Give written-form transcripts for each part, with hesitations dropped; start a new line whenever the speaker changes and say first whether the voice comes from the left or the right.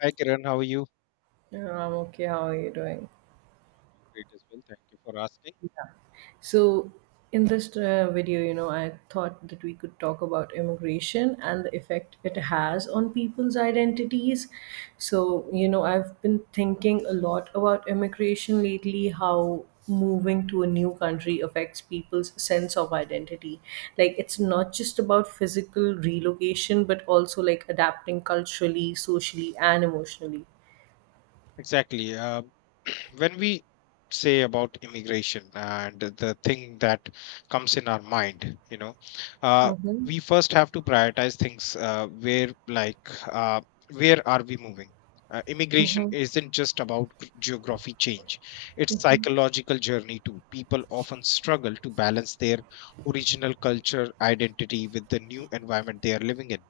left: Hi Kiran, how are you?
right: Yeah, I'm okay. How are you doing?
left: Great as well. Thank you for asking.
right: So, in this video, I thought that we could talk about immigration and the effect it has on people's identities. So, I've been thinking a lot about immigration lately, how moving to a new country affects people's sense of identity. Like, it's not just about physical relocation, but also like adapting culturally, socially, and emotionally.
left: Exactly. When we say about immigration and the thing that comes in our mind, you know, uh,
right: Mm-hmm.
left: we first have to prioritize things where, like, uh, where are we moving? Immigration
right: Mm-hmm.
left: isn't just about geography change; it's psychological journey too. People often struggle to balance their original culture identity with the new environment they are living in.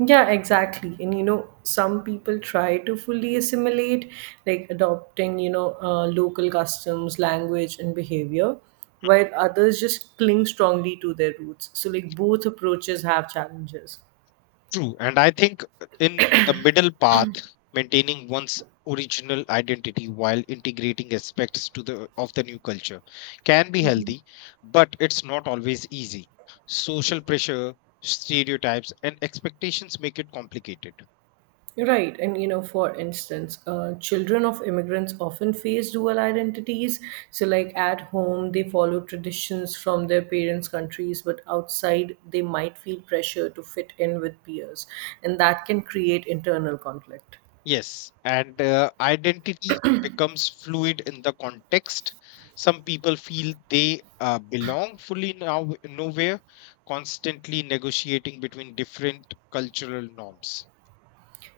right: Yeah, exactly. And you know, some people try to fully assimilate, like adopting, local customs, language, and behavior, while others just cling strongly to their roots. So, like, both approaches have challenges.
left: True, and I think in the middle path, maintaining one's original identity while integrating aspects to the of the new culture can be healthy, but it's not always easy. Social pressure, stereotypes, and expectations make it complicated.
right: Right, and you know, for instance, children of immigrants often face dual identities. So, like at home, they follow traditions from their parents' countries, but outside, they might feel pressure to fit in with peers, and that can create internal conflict.
left: Yes, and identity becomes fluid in the context. Some people feel they belong fully nowhere, constantly negotiating between different cultural norms.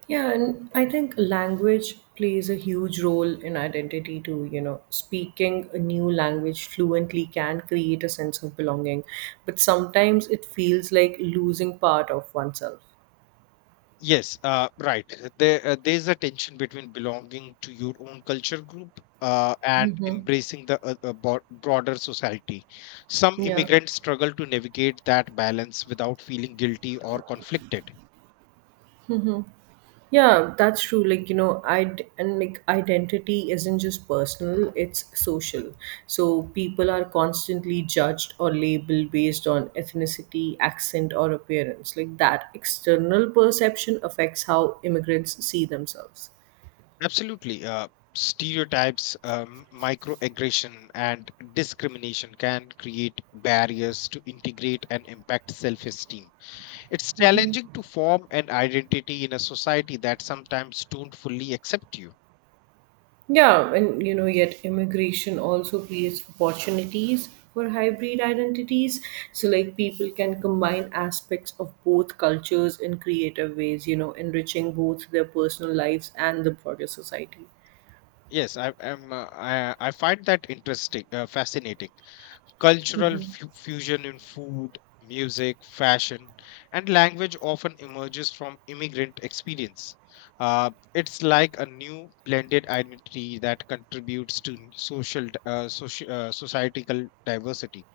right: Yeah, and I think language plays a huge role in identity too. You know, speaking a new language fluently can create a sense of belonging, but sometimes it feels like losing part of oneself.
left: Yes, right. There's a tension between belonging to your own culture group and embracing the broader society. Some
right: Yeah.
left: immigrants struggle to navigate that balance without feeling guilty or conflicted.
right: Yeah, that's true. Like, I'd and like identity isn't just personal, it's social. So people are constantly judged or labeled based on ethnicity, accent, or appearance. Like that external perception affects how immigrants see themselves.
left: Absolutely. Stereotypes, microaggression, and discrimination can create barriers to integrate and impact self esteem. It's challenging to form an identity in a society that sometimes don't fully accept you.
right: Yeah, and you know, yet immigration also creates opportunities for hybrid identities. So, like, people can combine aspects of both cultures in creative ways, enriching both their personal lives and the broader society.
left: Yes, I am. I find that interesting, fascinating. Cultural fusion in food, music, fashion, and language often emerges from immigrant experience. It's like a new blended identity that contributes to social, societal diversity.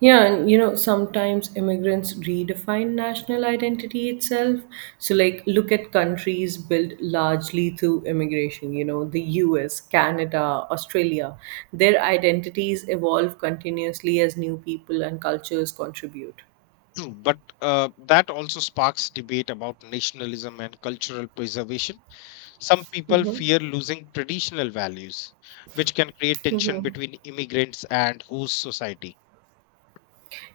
right: Yeah, and you know, sometimes immigrants redefine national identity itself. So, like, look at countries built largely through immigration, the US, Canada, Australia. Their identities evolve continuously as new people and cultures contribute.
left: True, but that also sparks debate about nationalism and cultural preservation. Some people fear losing traditional values, which can create
right: Hmm.
left: tension between immigrants and host society.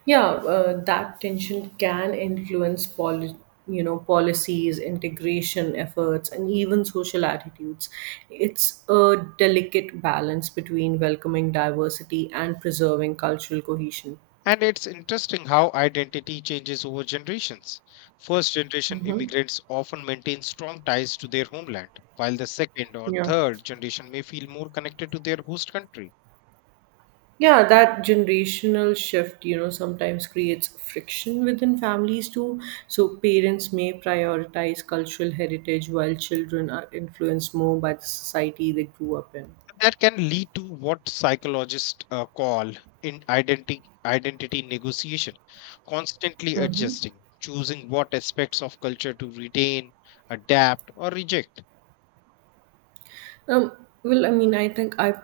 right: Yeah, that tension can influence you know policies, integration efforts, and even social attitudes. It's a delicate balance between welcoming diversity and preserving cultural cohesion.
left: And it's interesting how identity changes over generations. First generation immigrants often maintain strong ties to their homeland, while the second or
right: Yeah.
left: third generation may feel more connected to their host country.
right: Yeah, that generational shift, sometimes creates friction within families too. So parents may prioritize cultural heritage while children are influenced more by the society they grew up in.
left: That can lead to what psychologists call in identity identity negotiation, constantly adjusting, choosing what aspects of culture to retain, adapt, or reject.
right: Um, I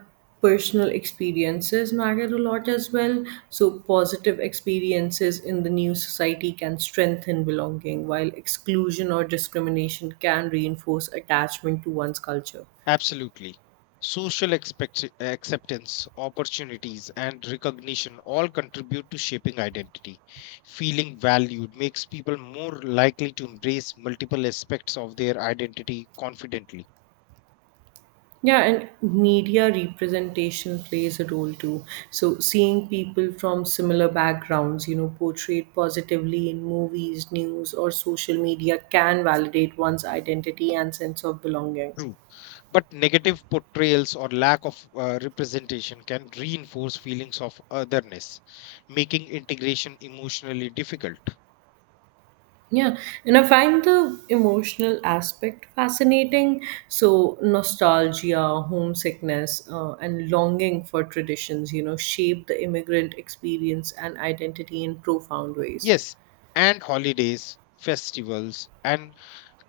right: personal experiences matter a lot as well. So positive experiences in the new society can strengthen belonging, while exclusion or discrimination can reinforce attachment to one's culture.
left: Absolutely. Social acceptance, opportunities, and recognition all contribute to shaping identity. Feeling valued makes people more likely to embrace multiple aspects of their identity confidently.
right: Yeah, and media representation plays a role too. So, seeing people from similar backgrounds, portrayed positively in movies, news, or social media can validate one's identity and sense of belonging.
left: But negative portrayals or lack of representation can reinforce feelings of otherness, making integration emotionally difficult.
right: Yeah, and I find the emotional aspect fascinating. So, nostalgia, homesickness, and longing for traditions, shape the immigrant experience and identity in profound ways.
left: Yes, and holidays, festivals, and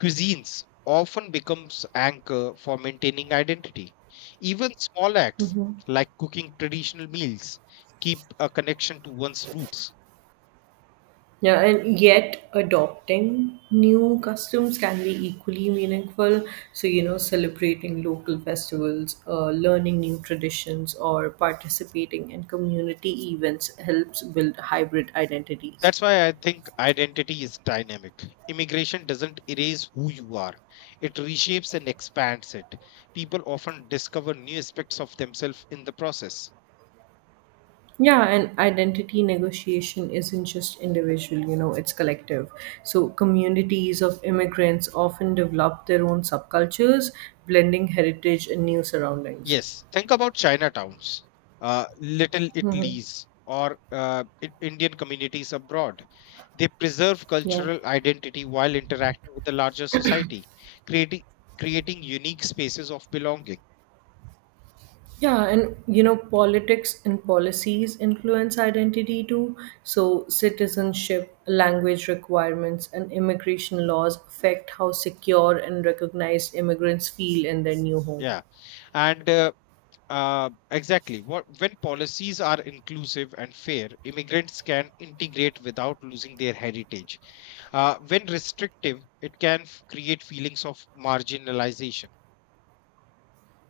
left: cuisines often becomes anchor for maintaining identity. Even small acts
right: Hmm.
left: like cooking traditional meals keep a connection to one's roots.
right: Yeah, and yet adopting new customs can be equally meaningful. So, celebrating local festivals, learning new traditions, or participating in community events helps build hybrid identities.
left: That's why I think identity is dynamic. Immigration doesn't erase who you are, it reshapes and expands it. People often discover new aspects of themselves in the process.
right: Yeah, and identity negotiation isn't just individual, it's collective. So, communities of immigrants often develop their own subcultures, blending heritage and new surroundings.
left: Yes, think about Chinatowns, little
right: Mm-hmm.
left: Italy's, or Indian communities abroad. They preserve
right: Yeah.
left: cultural identity while interacting with the larger society, creating creating unique spaces of belonging.
right: Yeah, and you know, politics and policies influence identity too. So, citizenship, language requirements, and immigration laws affect how secure and recognized immigrants feel in their new home.
left: Yeah, and exactly. What when policies are inclusive and fair, immigrants can integrate without losing their heritage. When restrictive, it can create feelings of marginalization.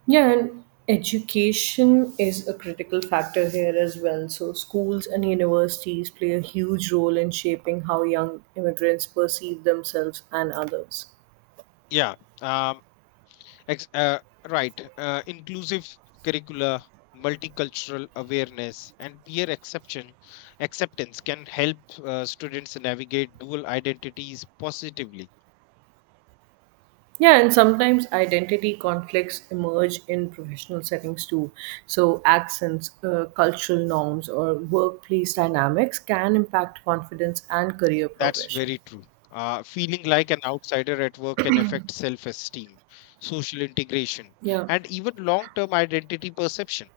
right: Yeah, and education is a critical factor here as well. So, schools and universities play a huge role in shaping how young immigrants perceive themselves and others.
left: Yeah. Um, ex- uh, right. Inclusive curricula, multicultural awareness, and peer exception acceptance can help students navigate dual identities positively.
right: Yeah, and sometimes identity conflicts emerge in professional settings too. So, accents, cultural norms, or workplace dynamics can impact confidence and career
left: That's
right: progression.
left: very true. Feeling like an outsider at work can affect self esteem, social integration,
right: Yeah.
left: and even long term identity perception.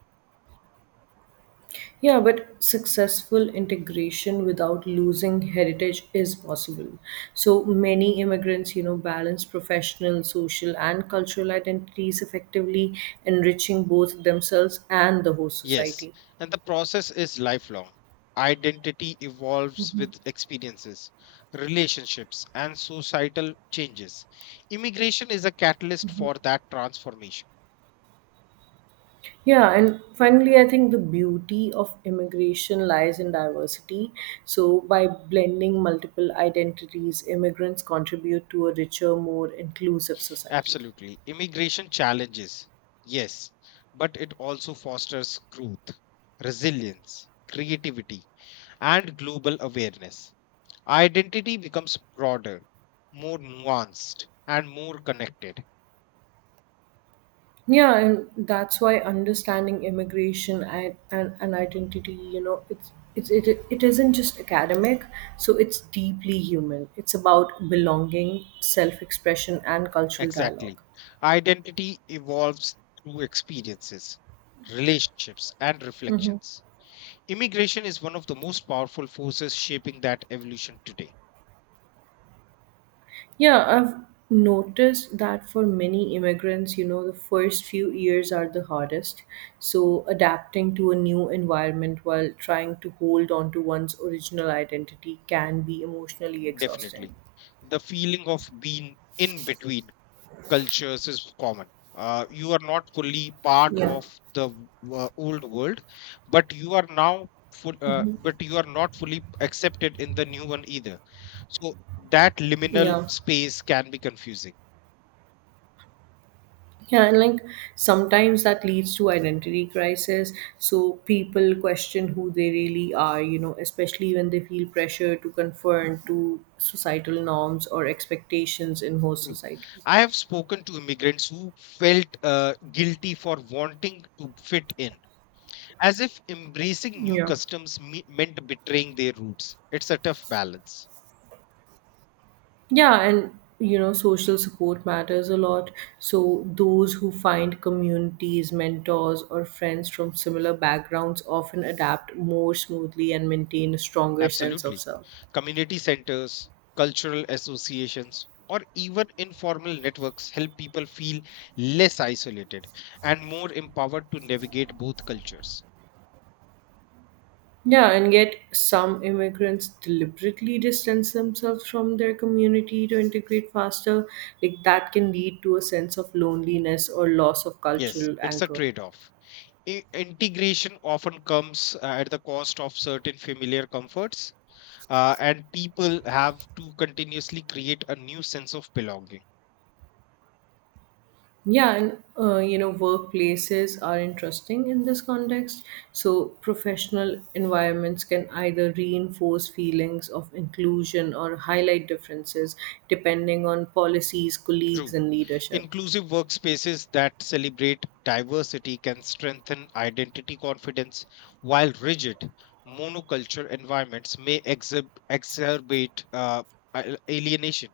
right: Yeah, but successful integration without losing heritage is possible. So many immigrants, balance professional, social, and cultural identities effectively, enriching both themselves and the host
left: Yes,
right: society.
left: and the process is lifelong. Identity evolves with experiences, relationships, and societal changes. Immigration is a catalyst for that transformation.
right: Yeah, and finally, I think the beauty of immigration lies in diversity. So, by blending multiple identities, immigrants contribute to a richer, more inclusive society.
left: Absolutely. Immigration challenges, yes, but it also fosters growth, resilience, creativity, and global awareness. Identity becomes broader, more nuanced, and more connected.
right: Yeah, and that's why understanding immigration and identity, it isn't just academic, so it's deeply human. It's about belonging, self-expression, and cultural
left: Exactly.
right: dialogue.
left: Identity evolves through experiences, relationships, and reflections. Immigration is one of the most powerful forces shaping that evolution today.
right: Yeah, I've noticed that for many immigrants, the first few years are the hardest. So adapting to a new environment while trying to hold on to one's original identity can be emotionally
left: Definitely.
right: exhausting.
left: The feeling of being in between cultures is common. You are not fully part
right: Yeah.
left: of the old world, but you are now full. But you are not fully accepted in the new one either. So that liminal
right: Yeah.
left: space can be confusing.
right: Yeah, and like sometimes that leads to identity crisis. So people question who they really are, especially when they feel pressure to conform to societal norms or expectations in host
left: Mm.
right: society.
left: I have spoken to immigrants who felt guilty for wanting to fit in, as if embracing new
right: Yeah.
left: customs meant betraying their roots. It's a tough balance.
right: Yeah, and you know, social support matters a lot. So those who find communities, mentors, or friends from similar backgrounds often adapt more smoothly and maintain a stronger sense of
left: Absolutely.
right: self.
left: Community centers, cultural associations, or even informal networks help people feel less isolated and more empowered to navigate both cultures.
right: Yeah, and yet some immigrants deliberately distance themselves from their community to integrate faster. Like that can lead to a sense of loneliness or loss of
left: Yes,
right: cultural
left: it's a
right: anchor.
left: trade off. Integration often comes at the cost of certain familiar comforts, and people have to continuously create a new sense of belonging.
right: Yeah, and you know, workplaces are interesting in this context. So, professional environments can either reinforce feelings of inclusion or highlight differences depending on policies, colleagues,
left: True.
right: and leadership.
left: Inclusive workspaces that celebrate diversity can strengthen identity confidence, while rigid, monoculture environments may exacerbate alienation.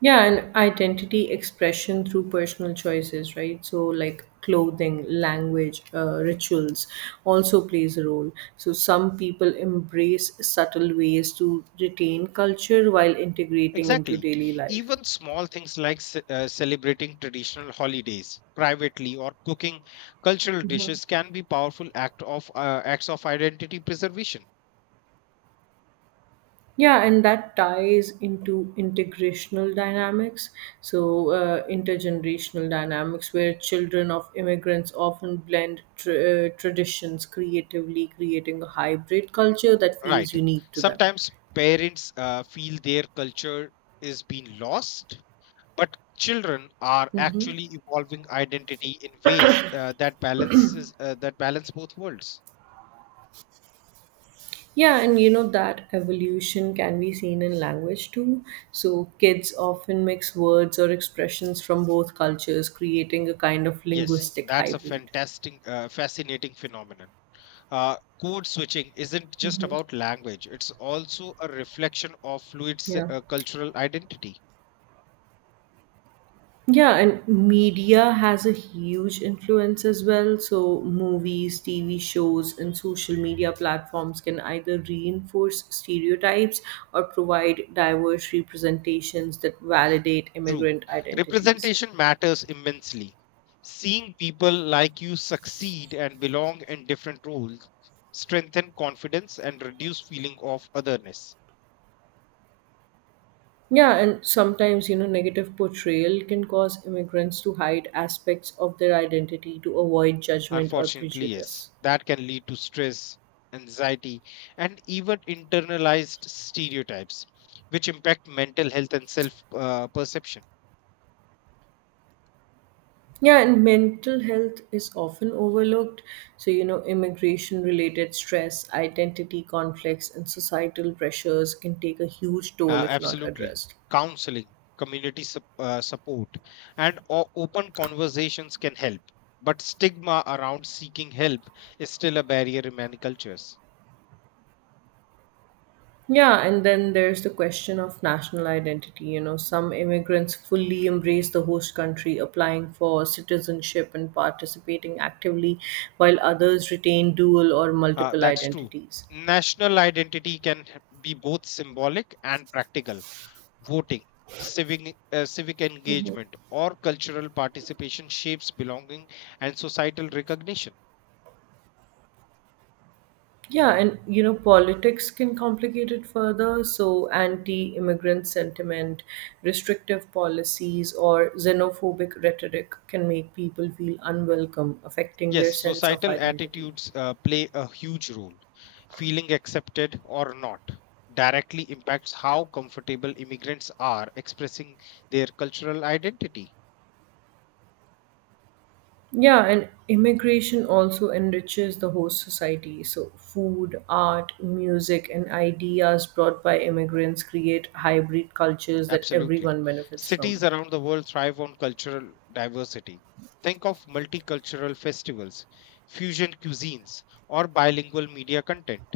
right: Yeah, and identity expression through personal choices, right? So, like clothing, language, rituals also plays a role. So, some people embrace subtle ways to retain culture while integrating into
left: Exactly.
right: daily life.
left: Even small things like celebrating traditional holidays privately or cooking cultural
right: Mhm.
left: dishes can be powerful act of acts of identity preservation.
right: Yeah, and that ties into integrational dynamics. So, intergenerational dynamics, where children of immigrants often blend tr traditions creatively, creating a hybrid culture that feels
left: Right.
right: unique to them.
left: Sometimes parents feel their culture is being lost, but children are
right: Mm-hmm.
left: actually evolving identity in ways that balance both worlds.
right: Yeah, and you know that evolution can be seen in language too. So kids often mix words or expressions from both cultures, creating a kind of
left: Yes,
right: linguistic
left: that's a
right: hybrid.
left: fascinating phenomenon. Uh, Code switching isn't just about language; it's also a reflection of fluid
right: Yeah.
left: cultural identity.
right: Yeah, and media has a huge influence as well. So, movies, TV shows, and social media platforms can either reinforce stereotypes or provide diverse representations that validate
left: True,
right: immigrant identities.
left: representation matters immensely. Seeing people like you succeed and belong in different roles strengthen confidence and reduce feeling of otherness.
right: Yeah, and sometimes, negative portrayal can cause immigrants to hide aspects of their identity to avoid judgment or
left: Unfortunately, yes,
right: prejudice.
left: that can lead to stress, anxiety, and even internalized stereotypes, which impact mental health and self perception.
right: Yeah, and mental health is often overlooked. So, immigration related stress, identity conflicts, and societal pressures can take a huge toll if not
left: Absolutely.
right: addressed.
left: Counseling, support, and open conversations can help. But stigma around seeking help is still a barrier in many cultures.
right: Yeah, and then there's the question of national identity. You know, some immigrants fully embrace the host country, applying for citizenship and participating actively, while others retain dual or multiple
left: That's true.
right: identities.
left: National identity can be both symbolic and practical: voting, civic engagement, or cultural participation shapes belonging and societal recognition.
right: Yeah, and you know, politics can complicate it further. So, anti immigrant sentiment, restrictive policies, or xenophobic rhetoric can make people feel unwelcome, affecting their
left: Yes,
right: sense of
left: societal
right: identity.
left: attitudes play a huge role. Feeling accepted or not directly impacts how comfortable immigrants are expressing their cultural identity.
right: Yeah, and immigration also enriches the host society. So, food, art, music, and ideas brought by immigrants create hybrid cultures that
left: Absolutely.
right: everyone benefits
left: Cities
right: from.
left: around the world thrive on cultural diversity. Think of multicultural festivals, fusion cuisines, or bilingual media content.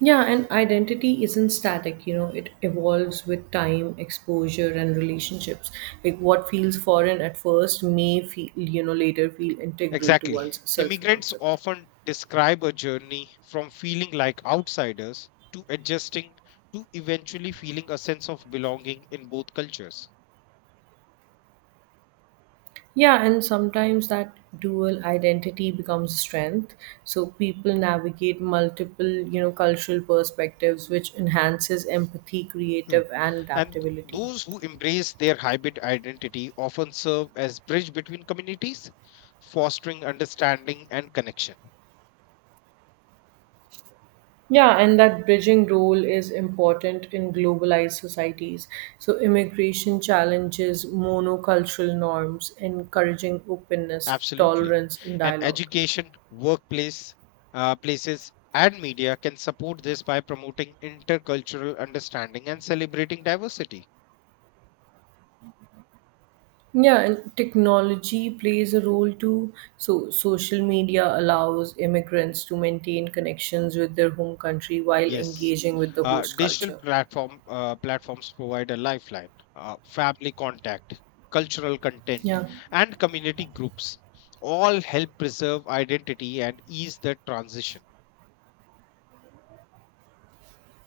right: Yeah, and identity isn't static, it evolves with time, exposure, and relationships. Like what feels foreign at first may feel, later feel integral to one's
left: Exactly.
right: self
left: Immigrants
right: concept.
left: often describe a journey from feeling like outsiders to adjusting, to eventually feeling a sense of belonging in both cultures.
right: Yeah, and sometimes that dual identity becomes strength. So people navigate multiple, cultural perspectives, which enhances empathy,
left: True.
right: creative, and
left: And
right: adaptability.
left: those who embrace their hybrid identity often serve as bridge between communities, fostering understanding and connection.
right: Yeah, and that bridging role is important in globalized societies. So, immigration challenges monocultural norms, encouraging openness,
left: Absolutely.
right: tolerance, and
left: And
right: dialogue.
left: education, places, and media can support this by promoting intercultural understanding and celebrating diversity.
right: Yeah, and technology plays a role too. So, social media allows immigrants to maintain connections with their home country while
left: Yes.
right: engaging with the
left: Uh,
right: host
left: digital
right: culture.
left: platform uh, platforms provide a lifeline, family contact, cultural content,
right: Yeah.
left: and community groups. All help preserve identity and ease the transition.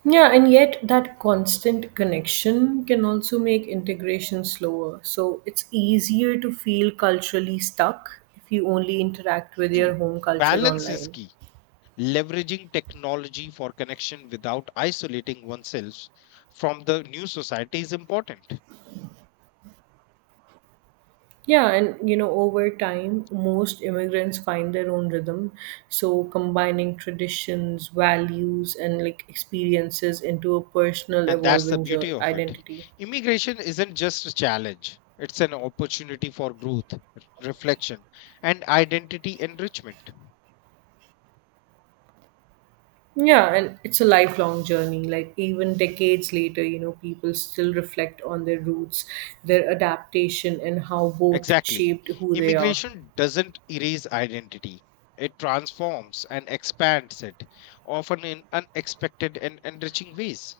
right: Yeah, and yet that constant connection can also make integration slower. So it's easier to feel culturally stuck if you only interact with your
left: True,
right: home culture
left: balance is
right: online.
left: key. Leveraging technology for connection without isolating oneself from the new society is important.
right: Yeah, and over time, most immigrants find their own rhythm. So combining traditions, values, and like experiences into a personal
left: And that's the
right: evolving
left: beauty of it.
right: identity.
left: Immigration isn't just a challenge, it's an opportunity for growth, reflection, and identity enrichment.
right: Yeah, and it's a lifelong journey. Like, even decades later, people still reflect on their roots, their adaptation, and how both
left: Exactly.
right: shaped who they are.
left: Immigration doesn't erase identity, it transforms and expands it, often in unexpected and enriching ways.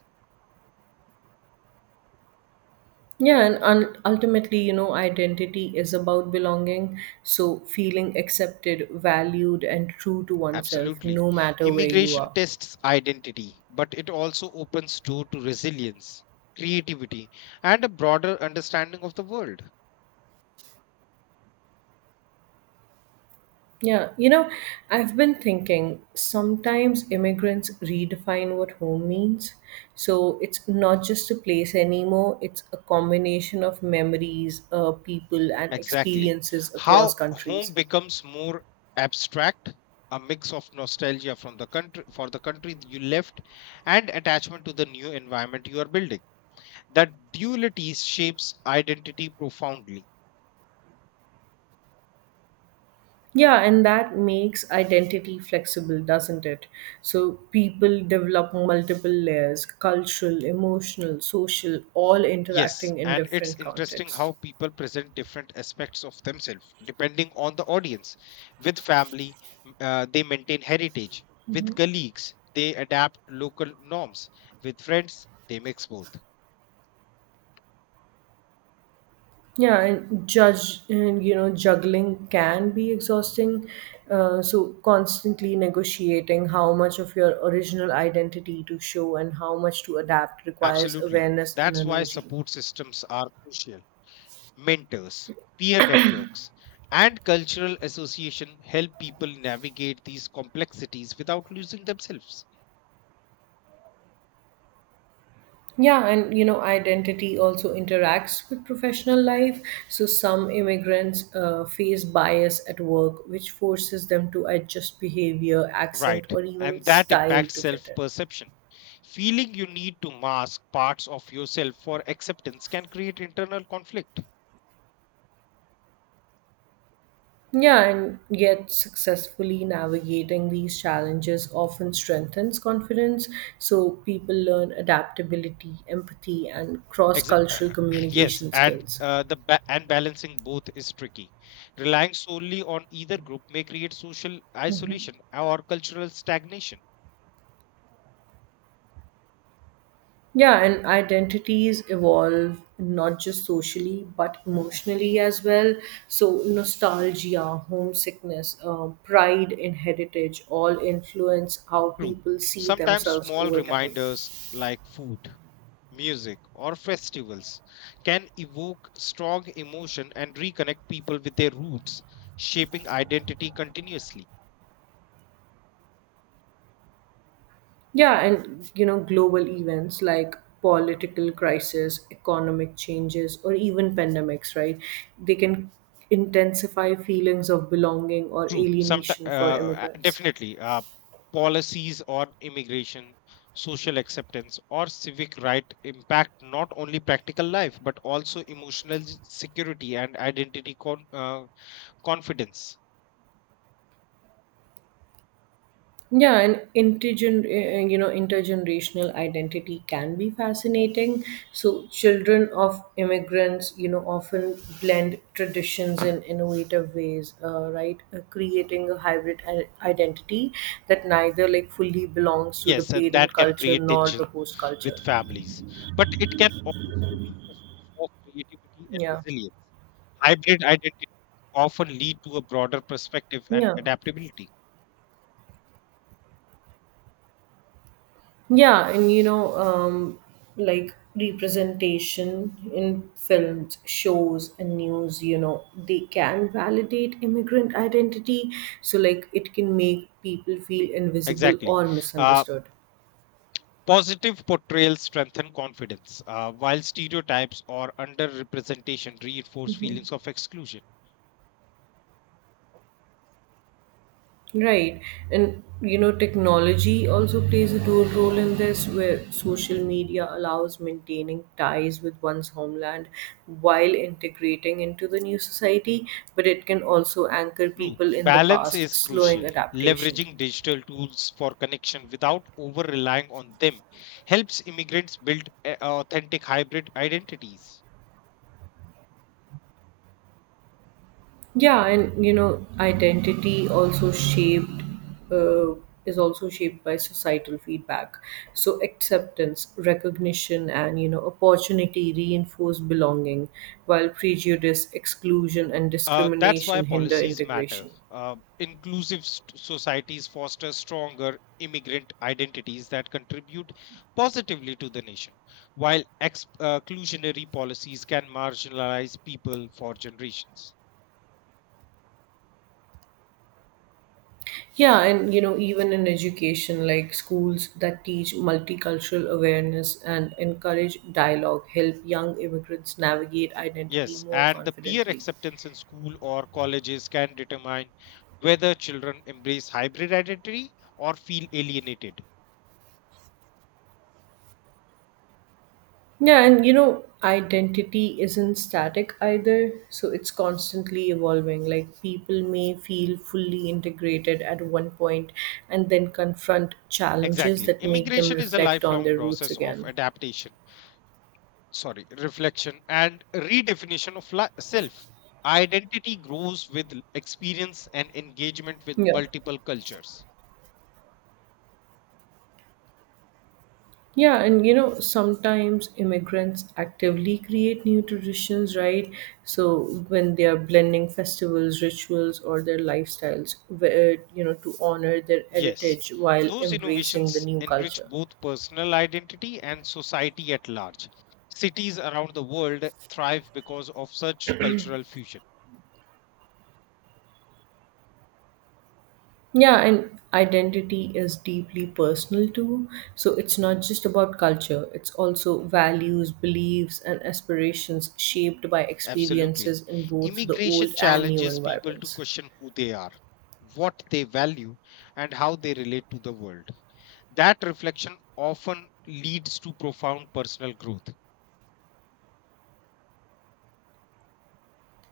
right: Yeah, and ultimately, identity is about belonging. So, feeling accepted, valued, and true to oneself,
left: Absolutely.
right: no matter where you
left: Immigration
right: are.
left: tests identity, but it also opens door to resilience, creativity, and a broader understanding of the world.
right: Yeah, I've been thinking sometimes immigrants redefine what home means. So it's not just a place anymore, it's a combination of memories, people, and
left: Exactly.
right: experiences across
left: How home
right: countries.
left: becomes more abstract, a mix of nostalgia from the country for the country you left and attachment to the new environment you are building. That duality shapes identity profoundly.
right: Yeah, and that makes identity flexible, doesn't it? So people develop multiple layers cultural, emotional, social, all
left: Yes,
right: interacting in
left: and it's
right: different
left: interesting
right: contexts.
left: how people present different aspects of themselves depending on the audience. With family, they maintain heritage. With colleagues, they adapt local norms. With friends, they mix both.
right: Yeah, and juggling can be exhausting. So constantly negotiating how much of your original identity to show and how much to adapt requires
left: Absolutely.
right: awareness and
left: That's why
right: energy.
left: support systems are crucial. Mentors, peer networks, and cultural association help people navigate these complexities without losing themselves.
right: Yeah, and you know, identity also interacts with professional life. So some immigrants face bias at work, which forces them to adjust behavior, accent,
left: Right.
right: or even
left: And that
right: style
left: impacts
right: to fit
left: self
right: in.
left: perception. Feeling you need to mask parts of yourself for acceptance can create internal conflict.
right: Yeah, and yet successfully navigating these challenges often strengthens confidence. So people learn adaptability, empathy, and cross
left: Exa- uh,
right: cultural
left: yes,
right: communication
left: and
right: skills.
left: balancing both is tricky. Relying solely on either group may create social isolation or cultural stagnation.
right: Yeah, and identities evolve not just socially but emotionally as well. So, nostalgia, homesickness, pride in heritage all influence how
left: True.
right: people see
left: Sometimes
right: themselves
left: small
right: over time.
left: reminders like food, music, or festivals can evoke strong emotion and reconnect people with their roots, shaping identity continuously.
right: Yeah, and you know, global events like political crisis, economic changes, or even pandemics, right? They can intensify feelings of belonging or
left: True. Some
right: alienation for immigrants.
left: Definitely, policies on immigration, social acceptance, or civic right impact not only practical life but also emotional security and identity confidence.
right: Yeah, and you know intergenerational identity can be fascinating. So children of immigrants, often blend traditions in innovative ways, right? Creating a hybrid identity that neither like fully belongs to the
left: Yes, and
right: parent
left: that can
right: culture
left: create
right: nor
left: tension
right: the host culture.
left: with families, but it can also be a source of creativity and
right: Yeah,
left: resilience. Hybrid identities often lead to a broader perspective and
right: yeah.
left: adaptability.
right: Yeah, and like representation in films, shows, and news, you know, they can validate immigrant identity. So, like, it can make people feel invisible
left: Exactly.
right: or
left: Uh,
right: misunderstood.
left: Positive portrayals strengthen confidence, while stereotypes or underrepresentation reinforce feelings of exclusion.
right: Right. And you know, technology also plays a dual role in this, where social media allows maintaining ties with one's homeland while integrating into the new society, but it can also anchor
left: True.
right: people in the
left: Balance
right: past,
left: is
right: slowing
left: crucial.
right: adaptation.
left: Leveraging digital tools for connection without over relying on them helps immigrants build authentic hybrid identities.
right: Yeah, and you know, identity also shaped uh, is also shaped by societal feedback. So acceptance, recognition, and you know, opportunity reinforce belonging, while prejudice, exclusion, and
left: That's why
right: discrimination hinder
left: policies matter.
right: integration.
left: Inclusive societies foster stronger immigrant identities that contribute positively to the nation, while exclusionary policies can marginalize people for generations.
right: Yeah, and you know, even in education, like, schools that teach multicultural awareness and encourage dialogue help young immigrants navigate identity
left: Yes,
right: more
left: and the peer
right: confidently.
left: acceptance in school or colleges can determine whether children embrace hybrid identity or feel alienated.
right: Yeah, and you know, identity isn't static either, so it's constantly evolving. Like, people may feel fully integrated at one point and then confront challenges
left: Exactly.
right: that make them
left: Immigration is a
right: reflect on
left: lifelong
right: their roots
left: process of
right: again.
left: adaptation, sorry, reflection and redefinition of self. Identity grows with experience and engagement with
right: Yeah.
left: multiple cultures.
right: Yeah, and you know, sometimes immigrants actively create new traditions, right? So when they are blending festivals, rituals, or their lifestyles, where, you know, to honor their
left: Yes,
right: heritage while
left: those
right: embracing the
left: innovations
right: new
left: enrich
right: culture.
left: both personal identity and society at large. Cities around the world thrive because of such cultural fusion.
right: Yeah, and identity is deeply personal too. So it's not just about culture, it's also values, beliefs, and aspirations shaped by
left: Absolutely.
right: experiences in both the
left: Immigration
right: old and new
left: challenges people to
right: environments.
left: question who they are, what they value, and how they relate to the world. That reflection often leads to profound personal growth.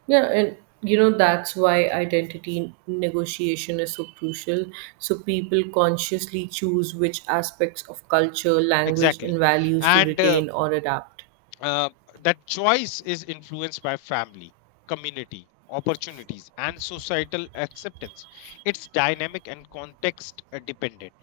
right: Yeah, and you know, that's why identity negotiation is so crucial. So people consciously choose which aspects of culture, language,
left: Exactly.
right: and values to
left: And
right: retain or adapt.
left: uh, that choice is influenced by family, community, opportunities, and societal acceptance. It's dynamic and context dependent.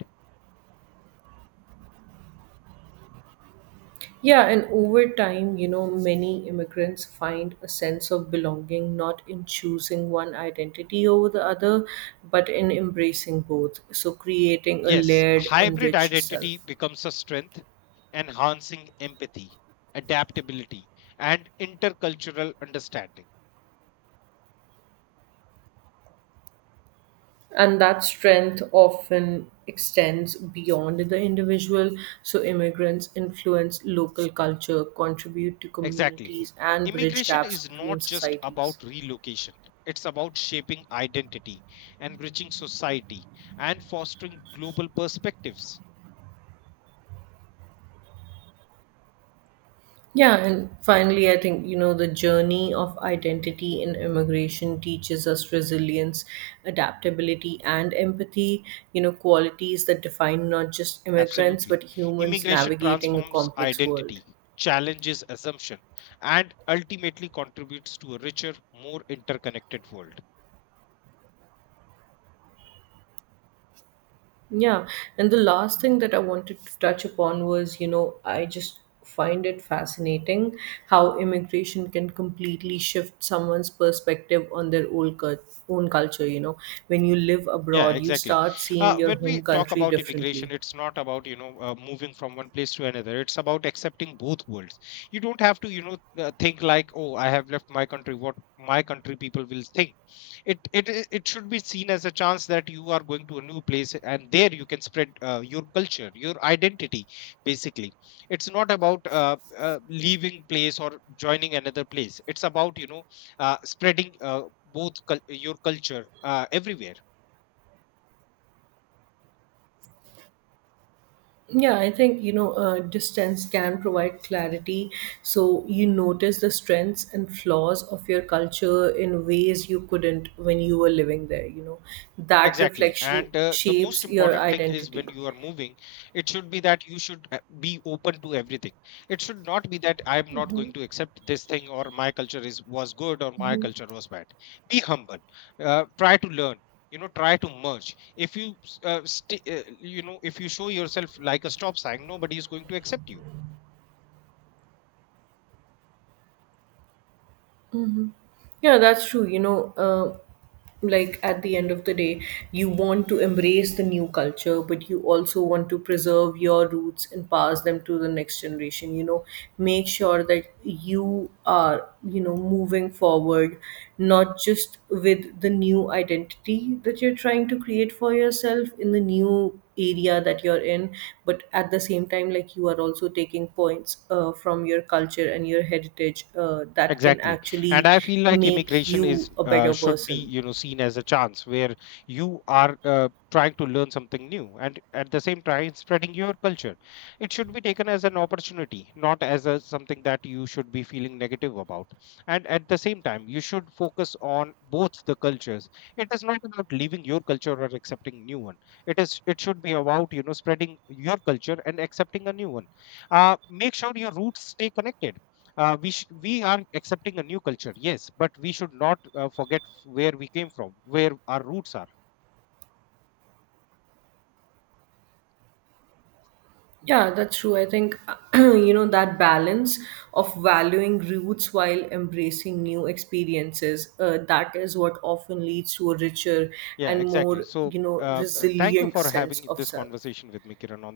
right: Yeah, and over time, you know, many immigrants find a sense of belonging not in choosing one identity over the other, but in embracing both. So, creating a
left: Yes,
right: layered,
left: hybrid
right: enriched
left: identity
right: self.
left: becomes a strength, enhancing empathy, adaptability, and intercultural understanding.
right: And that strength often extends beyond the individual. So, immigrants influence local culture, contribute to
left: Exactly.
right: communities, and bridge
left: Immigration
right: gaps
left: is not
right: between
left: just
right: societies.
left: about relocation, it's about shaping identity, enriching society, and fostering global perspectives.
right: Yeah, and finally, I think, you know, the journey of identity in immigration teaches us resilience, adaptability, and empathy, you know, qualities that define not just immigrants,
left: Absolutely.
right: but humans
left: Immigration
right: navigating a
left: transforms
right: complex world.
left: identity, challenges assumption, and ultimately contributes to a richer, more interconnected world.
right: Yeah, and the last thing that I wanted to touch upon was, you know, I just find it fascinating how immigration can completely shift someone's perspective on their own culture, you know. When you live
left: Yeah,
right: abroad, you
left: exactly.
right: start seeing your
left: When
right: home
left: we talk
right: country
left: about immigration,
right: differently.
left: it's not about, you know, moving from one place to another. It's about accepting both worlds. You don't have to, you know, think like, oh, I have left my country. What my country people will think. It should be seen as a chance that you are going to a new place, and there you can spread your culture, your identity. Basically, it's not about leaving place or joining another place. It's about, you know, spreading your culture everywhere.
right: Yeah, I think distance can provide clarity. So you notice the strengths and flaws of your culture in ways you couldn't when you were living there. You know, that
left: Exactly.
right: reflection
left: And the most
right: shapes your
left: important thing is when
right: identity.
left: you are moving, it should be that you should be open to everything. It should not be that I am not going to accept this thing or my culture is was good or my culture was bad. Be humble. Try to learn. You know, try to merge. If you, s- sti You know, if you show yourself like a stop sign, nobody is going to accept you.
right: Yeah, that's true. Like, at the end of the day, you want to embrace the new culture, but you also want to preserve your roots and pass them to the next generation. You know, make sure that you are, you know, moving forward, not just with the new identity that you're trying to create for yourself in the new area that you're in, but at the same time, like, you are also taking points from your culture and your heritage that can
left: Exactly. And
right: actually
left: I feel like
right: make
left: immigration
right: you
left: is
right: a better
left: should be,
right: person.
left: you know, seen as a chance where you are trying to learn something new and at the same time spreading your culture. It should be taken as an opportunity, not as a, something that you should be feeling negative about. And at the same time, you should focus on both the cultures. It is not about leaving your culture or accepting new one. It should be about, you know, spreading your culture and accepting a new one. Make sure your roots stay connected. We are accepting a new culture, yes, but we should not forget where we came from, where our roots are.
right: Yeah, that's true. I think, you know, that balance of valuing roots while embracing new experiences, that is what often leads to a richer
left: Yeah
right: and
left: exactly
right: more,
left: so
right: you know,
left: Thank you
right: resilient
left: for
right: sense
left: having
right: of
left: this
right: self.
left: conversation with me, Kiran, on